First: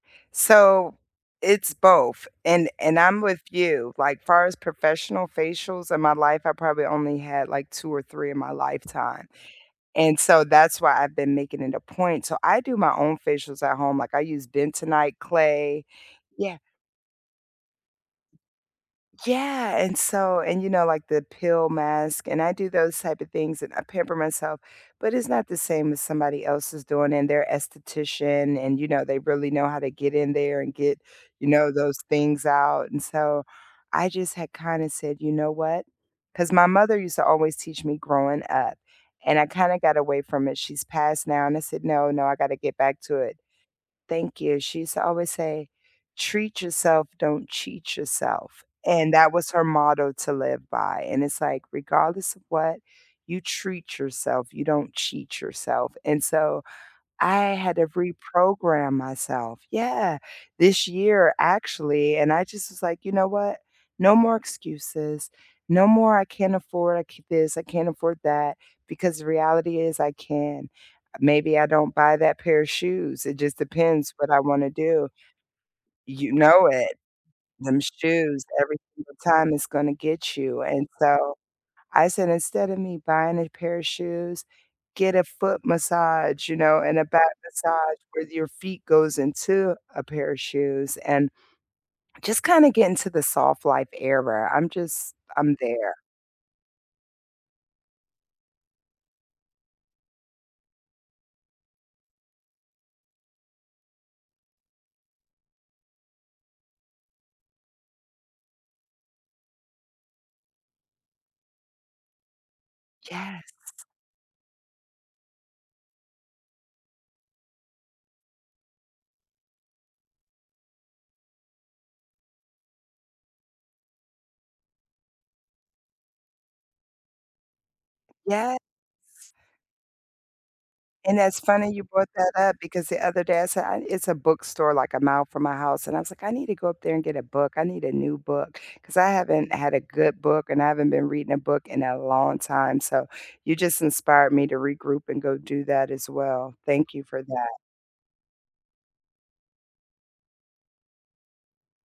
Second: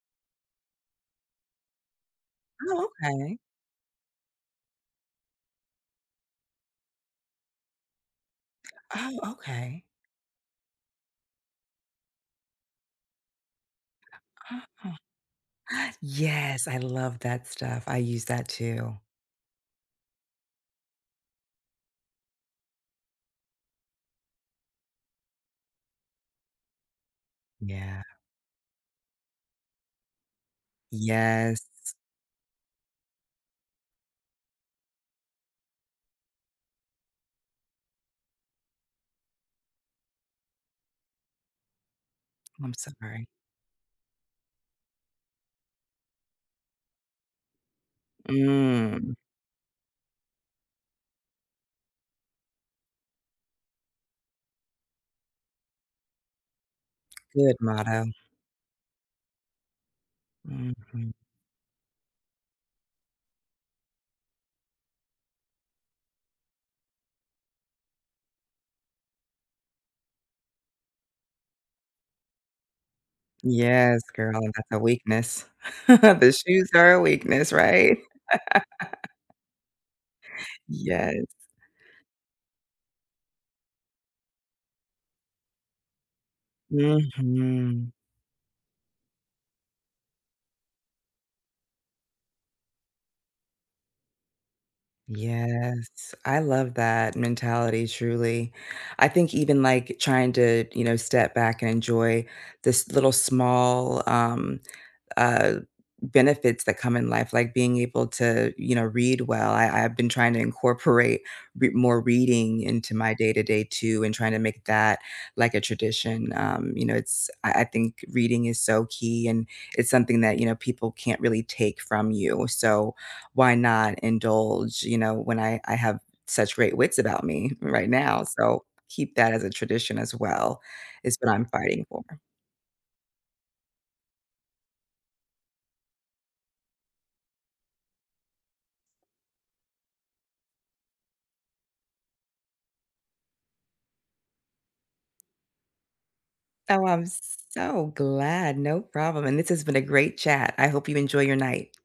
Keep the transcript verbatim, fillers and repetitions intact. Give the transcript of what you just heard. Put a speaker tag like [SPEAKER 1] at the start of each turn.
[SPEAKER 1] So, it's both, and
[SPEAKER 2] Oh,
[SPEAKER 1] and I'm
[SPEAKER 2] okay.
[SPEAKER 1] with you, like, far as professional facials in my life, I probably only had like two or three in my
[SPEAKER 2] Oh,
[SPEAKER 1] lifetime.
[SPEAKER 2] okay.
[SPEAKER 1] And so that's why I've been making it a point, so I do my own facials at home, like I use
[SPEAKER 2] Oh.
[SPEAKER 1] bentonite clay Yeah.
[SPEAKER 2] Yes, I love that stuff, I use that too.
[SPEAKER 1] Yeah, and so and you know, like the peel mask and I do those type of things and I pamper myself, but it's not the same as somebody else is doing and they're
[SPEAKER 2] Yeah.
[SPEAKER 1] esthetician and you know, they really know how to get in there and get, you know,
[SPEAKER 2] Yes.
[SPEAKER 1] those things out, and so, I just had kinda said, "You know what" 'Cause my mother used to always teach me growing up, and I kinda got away from it, she's passed now. And I said, "No, no, I got to
[SPEAKER 2] I'm
[SPEAKER 1] get back to
[SPEAKER 2] sorry.
[SPEAKER 1] it." Thank you. She used to always say, "Treat yourself, don't cheat yourself." And
[SPEAKER 2] Mm.
[SPEAKER 1] that was her motto to live by and it's like, regardless of what, you treat yourself, you don't cheat yourself, and so
[SPEAKER 2] Good
[SPEAKER 1] I had to
[SPEAKER 2] motto.
[SPEAKER 1] reprogram myself Yeah, this
[SPEAKER 2] Mhm.
[SPEAKER 1] year actually, and I just was like, you know what? No more excuses, no more, "I can't afford this, I can't afford that," because the reality is I can. Maybe I don't buy that pair of shoes. It just
[SPEAKER 2] Yes,
[SPEAKER 1] depends what
[SPEAKER 2] girl,
[SPEAKER 1] I
[SPEAKER 2] that's
[SPEAKER 1] wanna
[SPEAKER 2] a
[SPEAKER 1] do.
[SPEAKER 2] weakness.
[SPEAKER 1] You
[SPEAKER 2] The
[SPEAKER 1] know
[SPEAKER 2] shoes are
[SPEAKER 1] it.
[SPEAKER 2] a weakness,
[SPEAKER 1] Them
[SPEAKER 2] right?
[SPEAKER 1] shoes every single time is gonna get you. And
[SPEAKER 2] Yes.
[SPEAKER 1] so, I said, instead of me buying a pair of shoes, get a foot massage, you know, and a back
[SPEAKER 2] Mhm.
[SPEAKER 1] massage where your feet goes into a pair of shoes and, just kind of get into the soft life era. I'm just, I'm there.
[SPEAKER 2] Yes. I love that mentality, truly. I think even, like, trying to, you know, step back and enjoy this little small, um, uh, benefits that come in life, like being able to, you know, read well I I've been trying to incorporate re more reading into my
[SPEAKER 1] Yes.
[SPEAKER 2] day-to-day too, and trying to make that like a tradition, um, you know, it's, I I think reading is so key, and it's something that, you know, people can't really take from you, so why not indulge, you know, when I I have such great wits about me right now.
[SPEAKER 1] Yes.
[SPEAKER 2] So keep that as a tradition as well,
[SPEAKER 1] And
[SPEAKER 2] is what
[SPEAKER 1] that's
[SPEAKER 2] I'm
[SPEAKER 1] funny you
[SPEAKER 2] fighting for.
[SPEAKER 1] brought that up, because the other day I said "I nee" it's a bookstore like a mile from my house, and I was like, "I need to go up there and get a book, I need a new book." 'Cause I haven't had a good book and I haven't been reading a book in a long time, so, you just inspired me to regroup and go do that as well.
[SPEAKER 2] Oh,
[SPEAKER 1] Thank you
[SPEAKER 2] I'm
[SPEAKER 1] for that.
[SPEAKER 2] so glad, no problem. And this has been a great chat, I hope you enjoy your night.